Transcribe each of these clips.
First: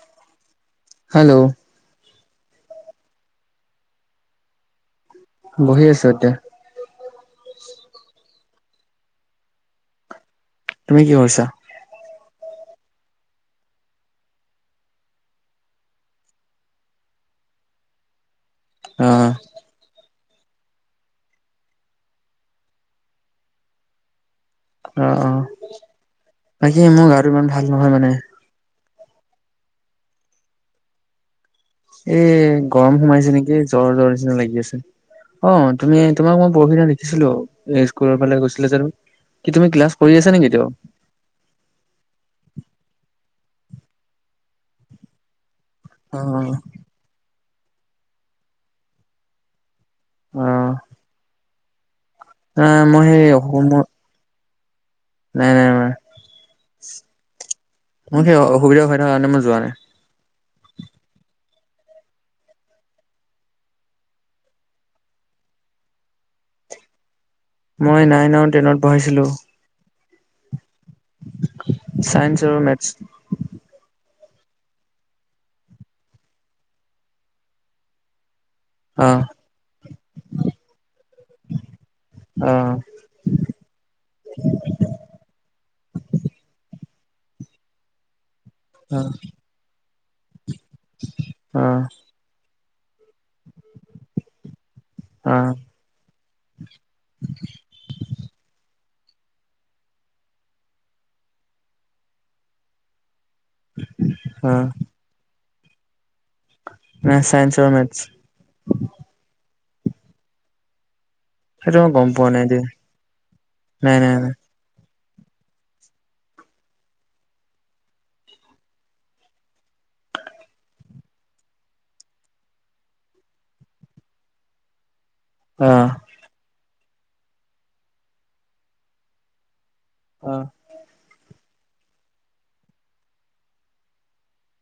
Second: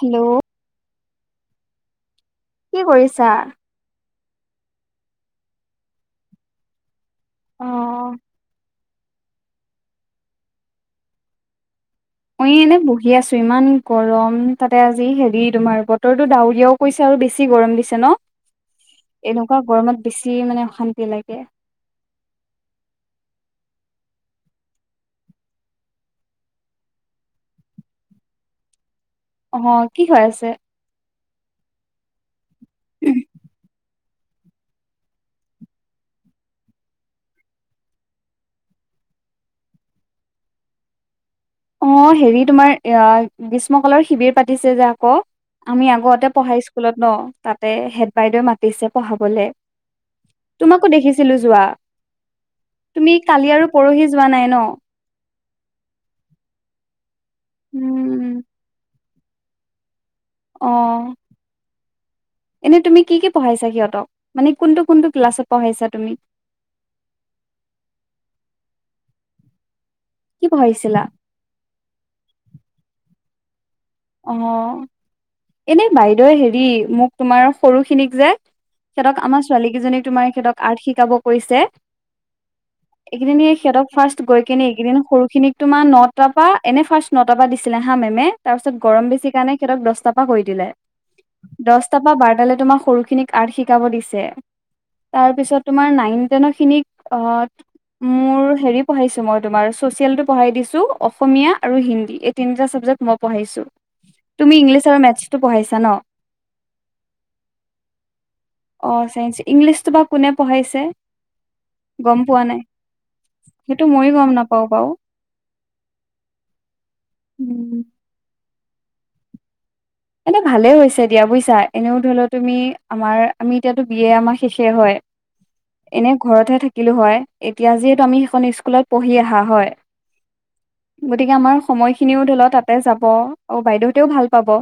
Hello! Hello! কি কৰিছা? বহি আছোঁ ইয়াতে। অ'। তুমি কি কৰিছা? মই এনেই বহি আছোঁ ইমান গৰম তাতে আজি, হেৰি তোমাৰ বতৰটো ডাউৰীয়াও কৈছে আৰু বেছি গৰম দিছে ন! [inaudible] এনেকুৱা গৰমত বেছি মানে অশান্তি লাগে। অ অ বাকী, মোৰ গাটো ইমান ভাল নহয় মানে। অ', কি হৈ আছে? এ, গৰম সোমাইছে নেকি জ্বৰ, জ্বৰ নিচিনা লাগি আছে। অ', তুমি তোমাক মই পৰহিদিনা দেখিছিলোঁ, স্কুলৰ ফালে গৈছিলা যে। কি তুমি ক্লাছ কৰি আছা নেকি এতিয়াও? অ', হেৰি তোমাৰ অ', গ্ৰীষ্ম কালৰ শিবিৰ পাতিছে যে আকৌ। আমি অ আগতে পঢ়া স্কুলত ন' তাতে হেড বাইদেৱে মাতিছে পঢ়াবলে। অ তোমাকো দেখিছিলোঁ যোৱা, নাই মই তুমি সেই কালি আৰু মোৰ পৰহি যোৱা নাই ন'? নাই, নাই, নাই। মোৰ সেই উম, অসুবিধা হৈ থকা কাৰণে মই যোৱা নাই। অ'। এনেই তুমি কি পঢ়াইছা সিহঁতক? মানে কোনটো, কোনটো ক্লাছত পঢ়াইছা তুমি? মই নাইন আৰু টেনত পঢ়াইছিলোঁ। কি পঢ়াইছিলা? চাইন্স আৰু মেথছ। অ', এনে বাইদেউয়ে হেৰি মোক তোমাৰ সৰুখিনিক যে অ সিহঁতক আমাৰ ছোৱালী কেইজনী তোমাৰ সিহঁতক আৰ্ট শিকাব কৈছে। অ এইকেদিন সিহঁতক ফাৰ্ষ্ট গৈ কিনে এইকেইদিন সৰুখিনিক তোমাৰ নটাৰ পা, এনে ফাৰ্ষ্ট নটাৰ পৰা দিছিলে হা মেমে, তাৰপিছত অ গৰম বেছি কাৰণে সিহঁতক দহটাৰ পৰা কৰি দিলে। অ দহ তাৰপৰা বাৰতালে তোমাৰ সৰু খিনিক আৰ্ট শিকাব দিছে। অ তাৰপিছত তোমাৰ নাইন টেনৰ খিনিক অ' মোৰ হেৰি পঢ়াইছোঁ মই তোমাৰ ছচিয়েলতটো পঢ়াই দিছোঁ, অসমীয়া আৰু হিন্দী এই তিনিটা চাবজেক্ট মই পঢ়াইছো। অ তুমি ইংলিছ আৰু মেথছটো পঢ়াইছা ন? নাই, চাইন্স আৰু মেথছ। অ', চাইন্স। ইংলিছটো বা কোনে পঢ়াইছে! গম পোৱা নাই। সেইটো নাই মই নাই নাই গম নাপাওঁ বাৰু। [inaudible] এনে ভালে হৈছে দিয়া বুইছা। এনেও ধৰি লওঁ তুমি আমাৰ আমি এতিয়াতো বি এ আমাৰ শেষে হয়। অ'। এনেই ঘৰতহে থাকিলোঁ হয়, এতিয়া যিহেতু আমি সেইখন স্কুলত পঢ়ি অহা হয়। অ'। গতিকে আমাৰ সময়খিনিও ধৰি ল' তাতে যাব আৰু বাইদেউহঁতেও ভাল পাব।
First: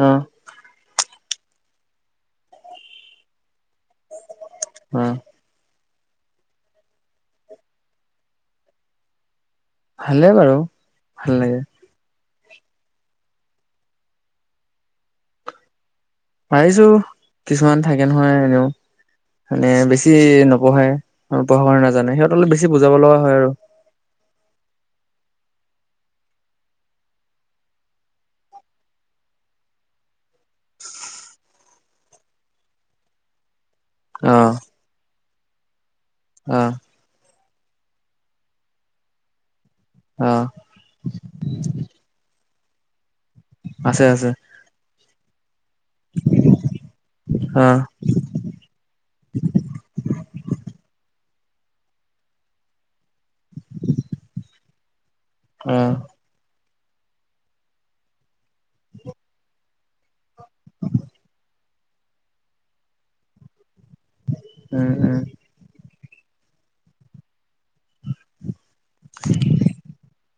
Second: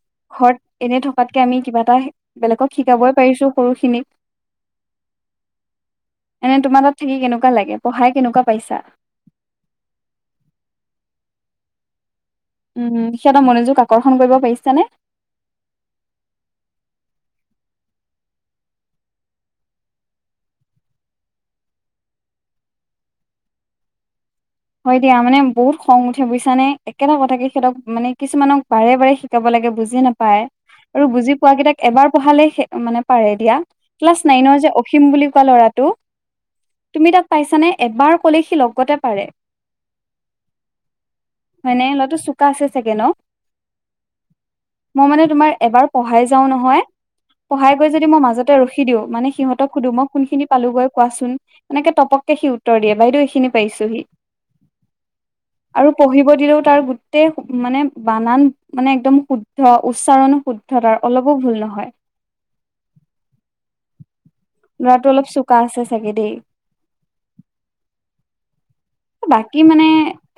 অ'। ঘৰত এনে থকাতকে আমি কিবা এটা, বেলেগক শিকাবই পাৰিছোঁ সৰুখিনি। উম। এনে তোমাৰ তাত থাকি কেনেকুৱা লাগে? পঢ়াই কেনেকুৱা পাইছা? ভালে বাৰু ভাল লাগে। উম সিহঁতৰ মনোযোগ আকৰ্ষণ কৰিব পাৰিছানে? পাৰিছো কিছুমান থাকে নহয় এনেও। মানে বেছি নপঢ়ে আৰু পঢ়াব নাজানে সিহঁতক অলপ বেছি বুজাব লগা হয় আৰু। হয় দিয়া মানে বহুত খং উঠে বুজিছানে একেটা কথাকে সিহঁতক মানে কিছুমানক বাৰে বাৰে শিকাব লাগে বুজি না- পায়। আৰু বুজি পোৱা কেইটাক এবাৰ পঢ়ালে মানে পাৰে দিয়া। ক্লাছ নাইনৰ যে অসীম বুলি কোৱা ল'ৰাটো- আঁ তুমি তাক পাইছা নে? এবাৰ কলে সি লগতে পাৰে। আ‍ঁ হয়নে? ল'ৰাটো চোকা আছে চাগে ন? আছে আছে। মই মানে তোমাৰ এবাৰ পঢ়াই যাও নহয়, পঢ়াই অ', গৈ যদি মই মাজত- তে ৰখি দিও মানে সিহঁতক সুধো মই কোন খিনি পালোগৈ কোৱাচোন? এনেকে তপককে সি উত্তৰ দিয়ে বাইদেউ এইখিনি পাইছোহি। আৰু অ', পঢ়িব দিলেও তাৰ গোটেই মানে বানান- মানে একদম শুদ্ধ উচ্চাৰণো শুদ্ধ তাৰ অলপো ভুল নহয়। [unintelligible] উম, লৰাটো উম, অলপ চোকা আছে চাগে দেই। বাকী মানে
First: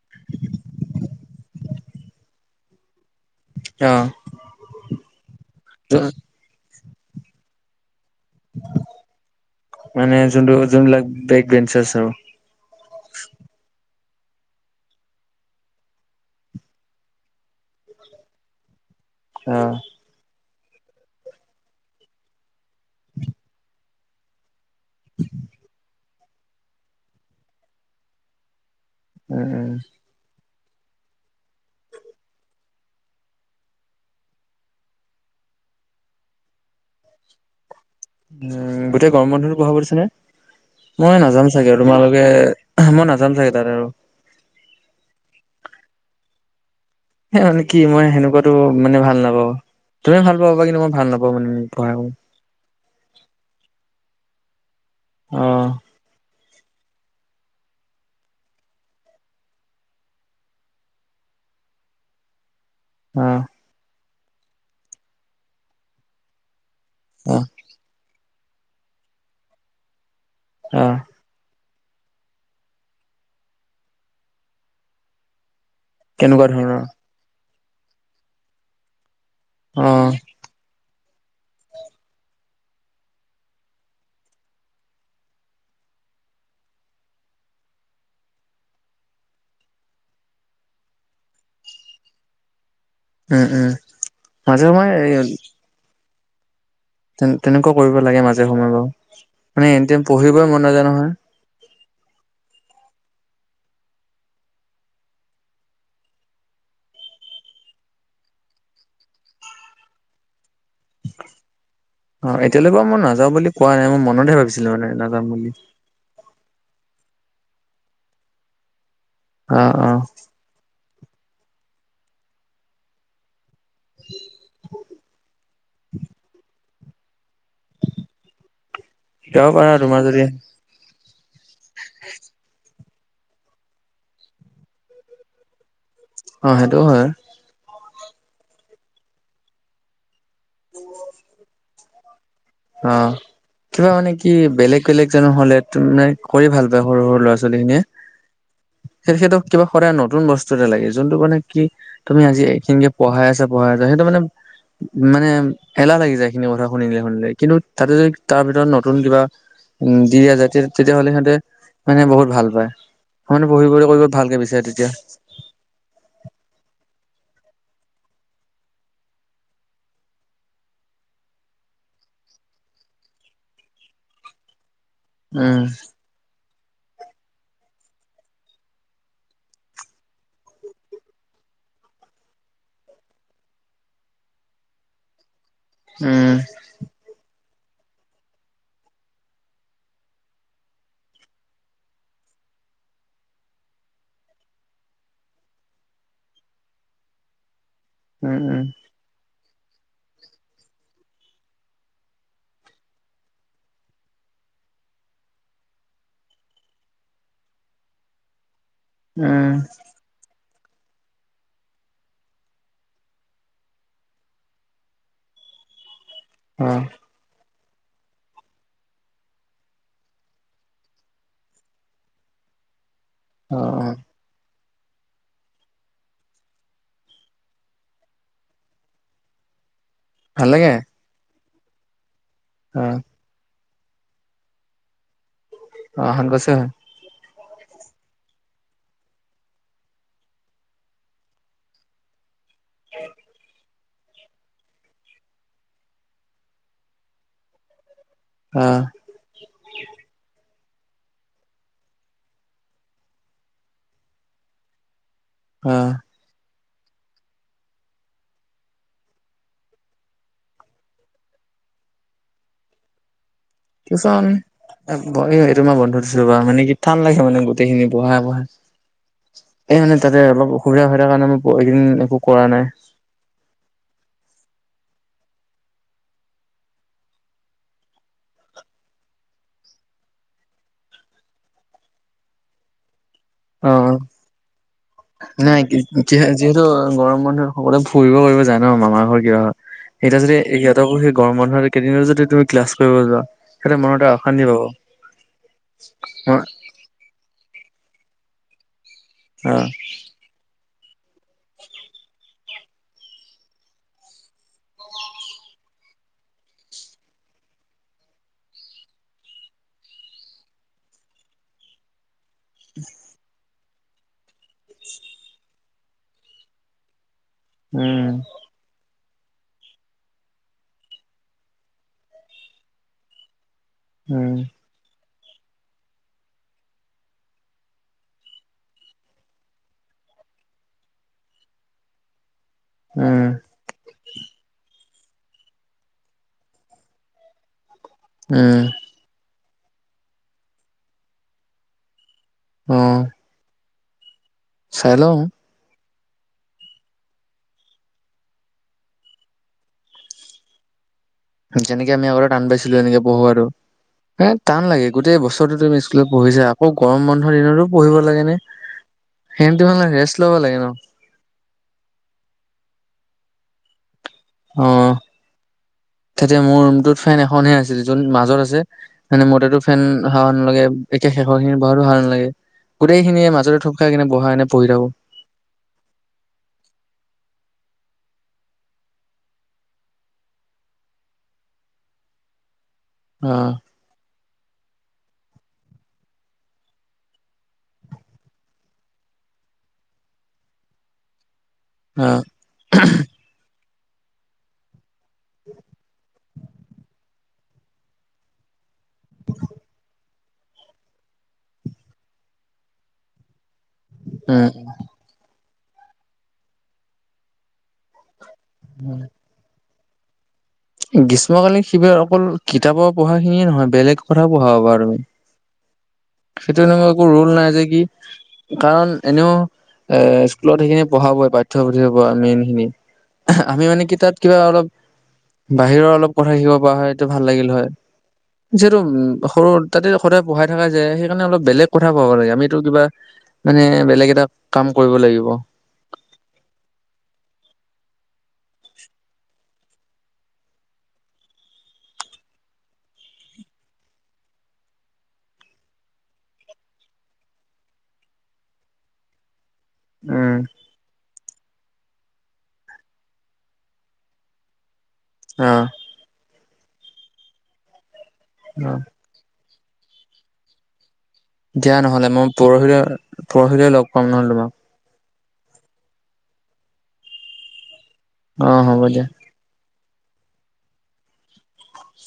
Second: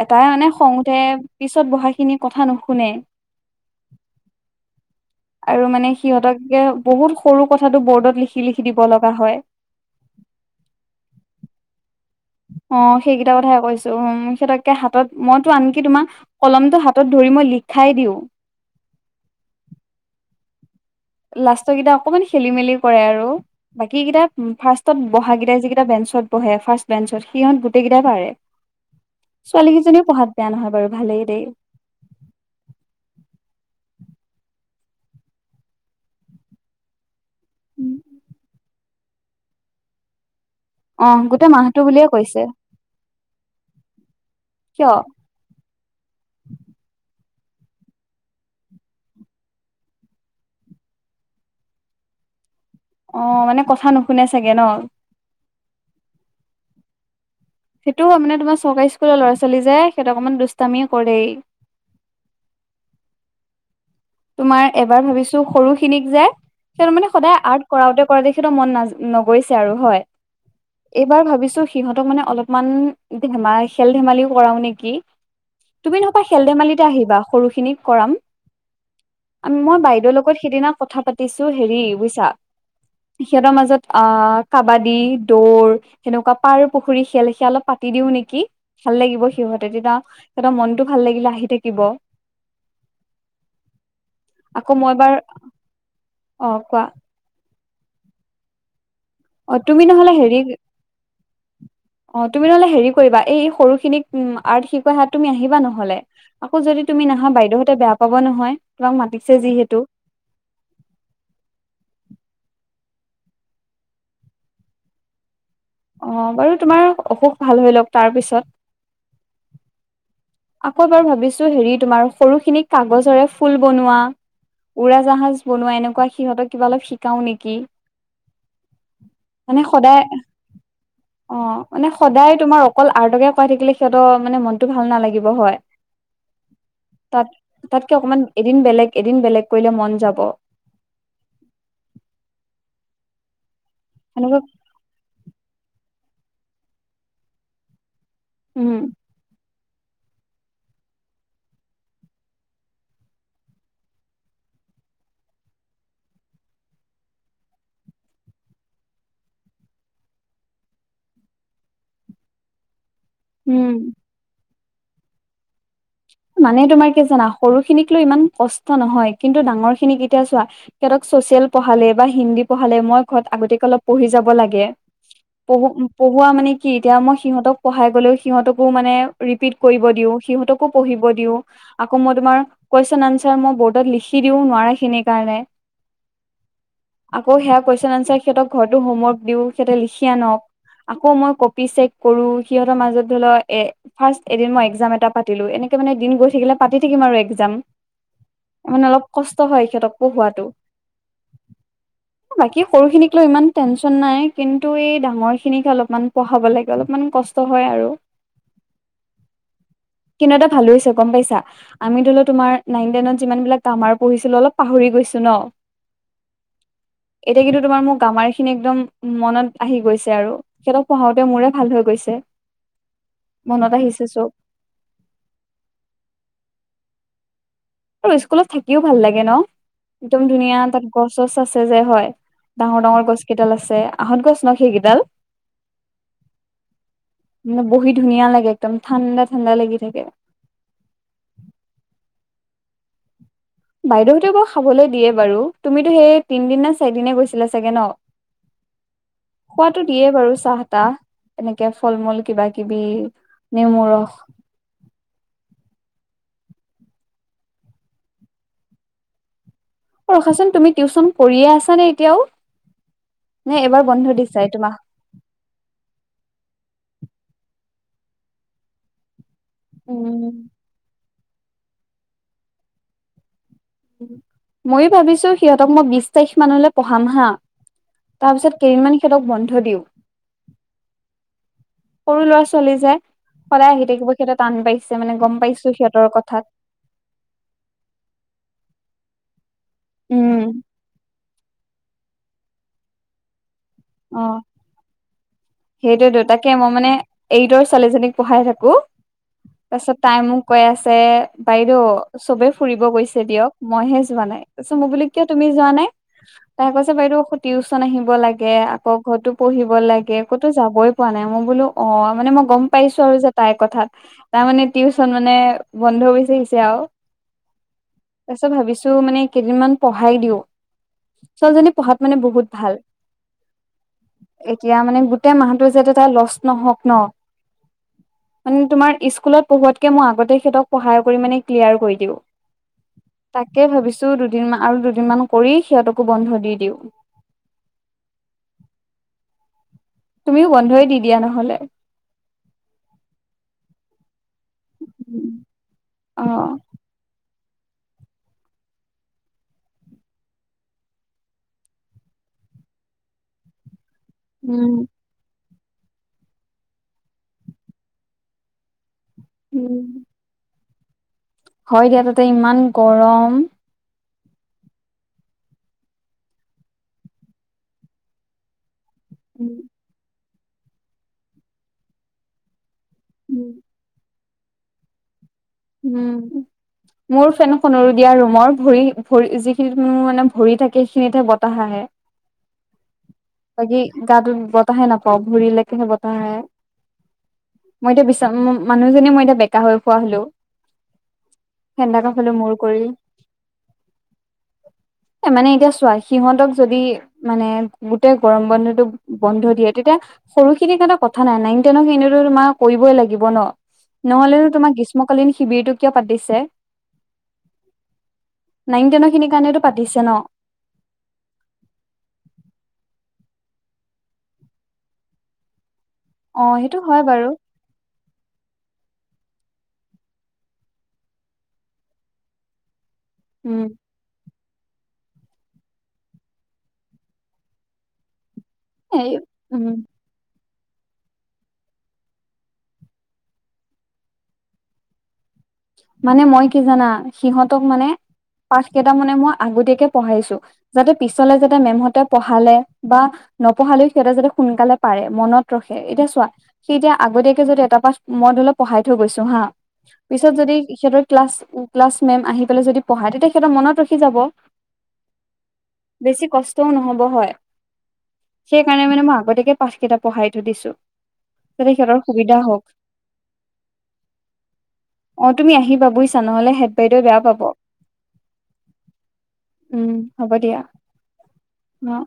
এটাই মানে খং উঠে পিছত বহা খিনি কথা নুশুনে। অ', আৰু মানে সিহঁতক- একে বহুত সৰু কথাটো বৰ্ডত লিখি লিখি দিব লগা হয়। মানে জোন জোনবিলাক বেগ বেঞ্চৰ আৰু। অঁ সেইকেইটা কথাই কৈছো উম সিহঁতকে হাতত মইতো আনকি তোমাৰ- কলমটো হাতত ধৰি মই লিখাই দিওঁ। আঁ লাষ্টৰ কেইটা অকমান খেলি মেলি কৰে আৰু। বাকী কেইটা ফাৰ্ষ্টত বহা কেইটাই যিকেইটা বেঞ্চত বহে ফাৰ্ষ্ট বেঞ্চত সিহঁত গোটেই কেইটাই পাৰে। [unintelligible] ছোৱালী কেইজনীও পঢ়াত বেয়া নহয় বাৰু ভালেই দেই। উম। উম গোটেই গৰম বন্ধটো বঢ়াব দিছে নে? অ মই গোটেই নাজাম চাগে মাহটো আৰু বুলিয়ে কৈছে তোমালোকে- মই নাজাম চাগে তাত আৰু। কিয়? সেই মানে কি মই সেনেকুৱাতো মানে ভাল নাপাওঁ। তুমি ভাল পাবা কিন্তু মই ভাল নাপাওঁ মানে পঢ়াই। অঁ মানে কথা নুশুনে চাগে ন? অঁ সেইটো মানে তোমাৰ চৰকাৰী স্কুলৰ লৰা ছোৱালী যে, সিহঁত অকমান দুষ্টামি কৰেই। অঁ। তোমাৰ এবাৰ ভাবিছো সৰু খিনিক যে, সি মানে সদায় অ', আৰ্ট- কৰাওতে কৰাওতে সেইটো মন নাজ নগৈছে আৰু হয়। অঁ এইবাৰ ভাবিছো সিহঁতক মানে অলপমান ধেমাই খেল ধেমালিও কৰাও নেকি? তুমি নহবা খেল তেনেকুৱা ধৰণৰ ধেমালিতে আহিবা সৰু খিনিক কৰাম। মই অ', বাইদেউৰ লগত সেইদিনা কথা পাতিছো হেৰি বুজিছা। সিহঁতৰ মাজত অ', কাবাডী, দৌৰ সেনেকুৱা পাৰ পুখুৰী খেল সেয়া অলপ পাতি দিও নেকি। ভাল লাগিব সিহঁতে তেতিয়া সিহঁতৰ মনতটো ভাল লাগিলে আহি থাকিব। উম, উম। মাজে আকৌ সময়ে মই বাৰ অ', কোৱা। তে তেনেকুৱা কৰিব লাগে মাজে সময়ে বাৰু অ মানে তুমি এনিটাইম নহলে হেৰি পঢ়িবই মন নাযায় নহয়। অ', তুমি নহলে হেৰি কৰিবা এই সৰুখিনিক আৰ্ট শিকাই হাত তুমি আহিবা নহ'লে। আকৌ যদি তুমি নাহা বাইদেউহতে বেয়া পাব নহয় তোমাক মাতিছে যিহেতু। অ', এতিয়ালৈকে মই নাযাওঁ বুলি কোৱা নাই মই মনতহে ভাবিছিলোঁ মানে নাযাম বুলি। অ', বাৰু তোমাৰ অসুখ ভাল হই লওক তাৰ পিছত। অ', অ'। আকৌ এবাৰ ভাবিছোঁ হেৰি তোমাৰ সৰুখিনি কাগজৰে ফুল বনোৱা উৰা জাহাজ বনোৱা এনেকুৱা সিহঁতক কিবা অলপ শি কাও নেকি শিকাব মানে পাৰা তোমাৰ সদায় যদি অ' মানে সদায় তোমাৰ অকল আৰ্টকে অকাই থাকিলে সিহঁতৰ মানে মনতটো ভাল নালাগিব হয়। অ', সেইটোও হয়। তাত তাতকে অকণমান এদিন বেলেগ এদিন বেলেগ কৰিলে মন যাব। ত [unintelligible] অ', কিবা মানে কি সেনেকুৱা বেলেগ বেলেগ জানো হ'লে ত মানে কৰি ভাল পায় সৰু, সৰু ল'ৰা ছোৱালী খিনিয়ে উম সেইহতক কিবা কৰা নতুন বস্তু এটা লাগে, যোনটো মানে কি তুমি আজি এইখিনিকে পঢ়াই আছা পঢ়াই আছা সেইটো মানে মানে এলাহ লাগি যায় এইখিনি কথা শুনিলে শুনিলে কিন্তু তাতে যদি তাৰ ভিতৰত নতুন কিবা উম'দি আছে তেতিয়াহ'লে সিহঁতে মানে বহুত ভাল পায়। মানে পঢ়ি, উম পঢ়ি কৰিব ভালকে বিচাৰে তেতিয়া। মানে তোমাৰ কি জানা সৰু খিনিক লৈ ইমান কষ্ট নহয়, কিন্তু ডাঙৰ খিনি এতিয়া চোৱা সিহঁতক ছচিয়েল পঢ়ালে বা হিন্দী পঢ়ালে মই ঘৰত আগতিয়াকৈ অলপ পঢ়ি যাব লাগে। উম [unintelligible] পঢ়োৱা মানে কি এতিয়া মই সিহঁতক পঢ়াই গ'লেও সিহঁতকো মানে ৰিপিট কৰিব দিওঁ, সিহঁতকো পঢ়িব দিওঁ। আকৌ, মই তোমাৰ কুৱেশন আনচাৰ মই বৰ্ডত লিখি দিও নোৱাৰা খিনিৰ কাৰণে। উম। আকৌ, সেয়া কুৱেশন এনচাৰ সিহতক ঘৰতো হোমৱৰ্ক দিও সিহঁতে লিখি আনক। আকৌ, মই কপি চেক কৰো সিহঁতৰ মাজত ধৰি লওক এ ফাষ্ট এদিন মই এক্সাম এটা পাতিলো এনেকে মানে দিন গৈ থাকিলে পাতি থাকিম আৰু এক্সাম। উম, উম। মানে অলপ কষ্ট হয় সিহঁতক পঢ়োৱাটো। [inaudible] বাকী সৰুখিনিক লয় ইমান টেনচন নাই? কিন্তু, এই ডাঙৰ খিনিকে অলপমান পঢ়াব লাগে অলপমান কষ্ট হয় আৰু। উম। কিন্তু এটা ভালো হৈছে গ'ম পাইছা। আমি ধৰিলও তোমাৰ নাইন টেনত যিমান বিলাক গ্ৰামাৰ পঢ়িছিলো অলপ পাহৰি গৈছোঁ ন। অ'। এতিয়া কিন্তু তোমাৰ মোক গ্ৰামাৰখিনি একদম মনত আহি গৈছে আৰু। সিহঁতক পঢাওঁতে মোৰে ভাল হৈ গৈছে। [inaudible] অ অ মনত আহিছে চব। আৰু স্কুলত থাকিও ভাল লাগে ন? একদম ভাল ধুনীয়া লাগে তাত গছ চছ আছে যে হয়। অ ডাঙৰ ডাঙৰ গছ কেইডাল আছে। আহঁত গছ ন সেইকেইডাল? অ আহত গছে হয়। বহি ধুনীয়া লাগে একদম ঠাণ্ডা ঠাণ্ডা লাগি থাকে। [unintelligible] বাইদেউহতে বাও খাবলে দিয়ে বাৰু, তুমিতো সেই তিনদিন নে চাৰিদিনে গৈছিলা চাগে ন? অ'। খোৱাতো দিয়ে বাৰু চাহ, তাহ। এনেকে ফল মূল কিবা কিবি, নেমু ৰস। অ'। অ ৰখা চোন তুমি টিউচন কৰিয়ে আছা নে এতিয়াও? নে এবাৰ বন্ধ টিউচন দিছে এইটো মাহ? এইটো মাহ বন্ধ দিছোঁ ৰবা, মানে কি টান লাগে মানে গোটেই খিনি পঢ়াই পঢ়াই। এ মানে তাতে উম অলপ অসুবিধা হয় থকা কাৰণে মই এইকেইদিন একো কৰা নাই। মই ভাবিছো সিহঁতক মই বিশ তাৰিখ মানলে পঢ়াম হা। তাৰ পিছত কেইদিনমান সিহঁতক বন্ধ দিওঁ। সৰু ল'ৰা - ছোৱালী যে, অ সদায় আহি অ থাকিব সিহঁতে টান পাইছে মানে গম নাই পাইছো সিহঁতৰ কথাত। যিহেতু গৰম বন্ধত সকলোৱে ফুৰিব কৰিব যায় ন। মামা ঘৰ কিবা ঘৰ। এতিয়া যদি সিহঁতকো সেই গৰম বন্ধ কেইদিনো যদি তুমি ক্লাছ কৰিব যোৱা। সিহঁতে মনত এটা অ' অশান্তি পাব সেইটোৱেটো, তাকে মই মানে এইটৰ ছোৱালীজনীক পঢ়াই থাকো। অ'। পিছত তাই মোক কৈ আছে বাইদেউ চবে ফুৰিব গৈছে দিয়ক মইহে যোৱা নাই, তাৰছত মই বোলো কিয় তুমি যোৱা নাই? তাই কৈছে বাইদেউ আকৌ টিউচন আহিব লাগে। আকৌ ঘৰতো পঢ়িব লাগে, ক'তো যাবই পোৱা নাই, মই বোলো অ' মানে মই গম পাইছো আৰু যে তাই কথাত, তাৰমানে টিউচন মানে বন্ধ বিচাৰিছে আৰু। উম। তাৰপিছত ভাবিছো মানে কেইদিনমান পঢ়াই দিওঁ, ছোৱালীজনী পঢ়াত মানে বহুত ভাল। উম। এতিয়া মানে গোটেই মাহটো যাতে তাইৰ লচ নহওক ন। মানে তোমাৰ স্কুলত পঢ়োৱাতকে মই আগতে সিহঁতক পঢ়ায় কৰি মানে ক্লিয়াৰ কৰি দিওঁ। উম। তাকে ভাবিছো, দুদিন আৰু দুদিনমান কৰি সিহঁতকো বন্ধ দি দিওঁ। উম। তুমিও বন্ধই দি দিয়া নহলে। উম। চাই লওঁ। অ। যেনেকে আমি আগতে টান পাইছিলো এনেকে পঢ়োৱাতো, এ টান উম লাগে গোটেই ব তুমি স্কুলত পঢ়িছাই, আকৌ গৰম বন্ধৰ দিনতো পঢ়িব লাগে নে। সিহঁতি মানে ৰেষ্ট ল'ব লাগে ন। হয় দিয়া তাতে ইমান গৰম। অহ' তাতে মোৰ ৰুমটোত ফেন এখনহে আছিল, য'ত মাজত আছে। মানে মোৰ তাতো ফেন হাৱা নালাগে, একে শেষৰ খিনি বহাতো হাৱা নালাগে। গোটেইখিনিয়ে মাজতে থূপ খাই কেনে, বহা এনে পঢ়ি থাকো। উম। মোৰ ফেনখনৰো দিয়া ৰুমৰ ভৰি, ভৰি যিখিনি মোৰ মানে ভৰি থাকে, সেইখিনিতহে বতাহ আহে। অহ'। এই গা টোত বতাহে নাপাও, ভৰিলৈকেহে বতাহ আহে। মই এতিয়া বিচনাত, মানুহজনী মই এতিয়া বেকা হৈ ফুৰা হ'লো। ফেন অ ডালৰ ফালে মূৰ কৰি। এ মানে, এতিয়া চোৱা সিহঁতক যদি মানে গোটেই গৰম বন্ধটো ব-বন্ধ দিয়ে, তেতিয়া সৰুখিনিৰ কাৰণে কথা নাই। নাইন-টেনৰ খিনি এনেওতো তোমাৰ কৰিবই লাগিব ন। উম নহলেনো তোমাক গ্ৰীষ্মকালীন শিবিৰটো কিয় পাতিছে। নাইন-টেনৰ খিনিৰ কাৰণেটো পাতিছে ন। গ্ৰীষ্ম কালীন শিবিৰ অকল কিতাপৰ পঢ়া খিনিয়ে নহয়, বেলেগ কথা পঢ়াব পাৰো। অ সেইটো এনেকুৱা হয় একো বাৰু ৰোল নাই যে কি, কাৰণ এনেও এ স্কুলত সেইখিনি পঢ়াবই পাঠ্যপুথিৰ পৰা, মেইন খিনি। উম আমি মানে কি তাত কিবা অলপ বাহিৰৰ অলপ কথা শিকিব পৰা হয়, এইটো ভাল লাগিল হয়। যিহেতু উম, এই সৰু উম তাতে সদায় পঢ়াই থকা যায়, সেইকাৰণে অলপ বেলেগ কথা পঢ়াব লাগে আমিতো কিবা মানে বেলেগ এটা কাম কৰিব লাগিব। মানে মই কি জানা, সিহঁতক মানে পাঠ কেইটা মানে মই আগতীয়াকে পঢ়াইছো। যাতে পিছলে যাতে মেমহঁতে পঢ়ালে বা নপঢ়ালেও সিহঁতে যাতে সোনকালে পাৰে, মনত ৰখে, এতিয়া চোৱা সি এতিয়া আগতীয়াকে যদি এটা পাঠ, মই ধৰিল পঢ়াই থৈ গৈছো হা। পিছত উম যদি সিহঁতৰ ক্লাছ, ক্লাছ মেম আহি পেলাই যদি পঢ়ায়, তেতিয়া সিহঁতৰ মনত ৰখি যাব। অহ'। বেছি কষ্টও নহ'ব হয়। অ সেইকাৰণে মানে মই আগতীয়াকে পাঠকেইটা পঢ়াই থৈ দিছোঁ। দিয়া নহ'লে মই পৰহিলৈ, পৰহিলৈ লগ পাম নহ'লে তোমাক। অ তুমি আহিবা বুজিছা, নহ'লে হেড বাইদেৱে বেয়া পাব। অ' হ'ব দিয়া। উম, হ'ব দিয়া, ন'।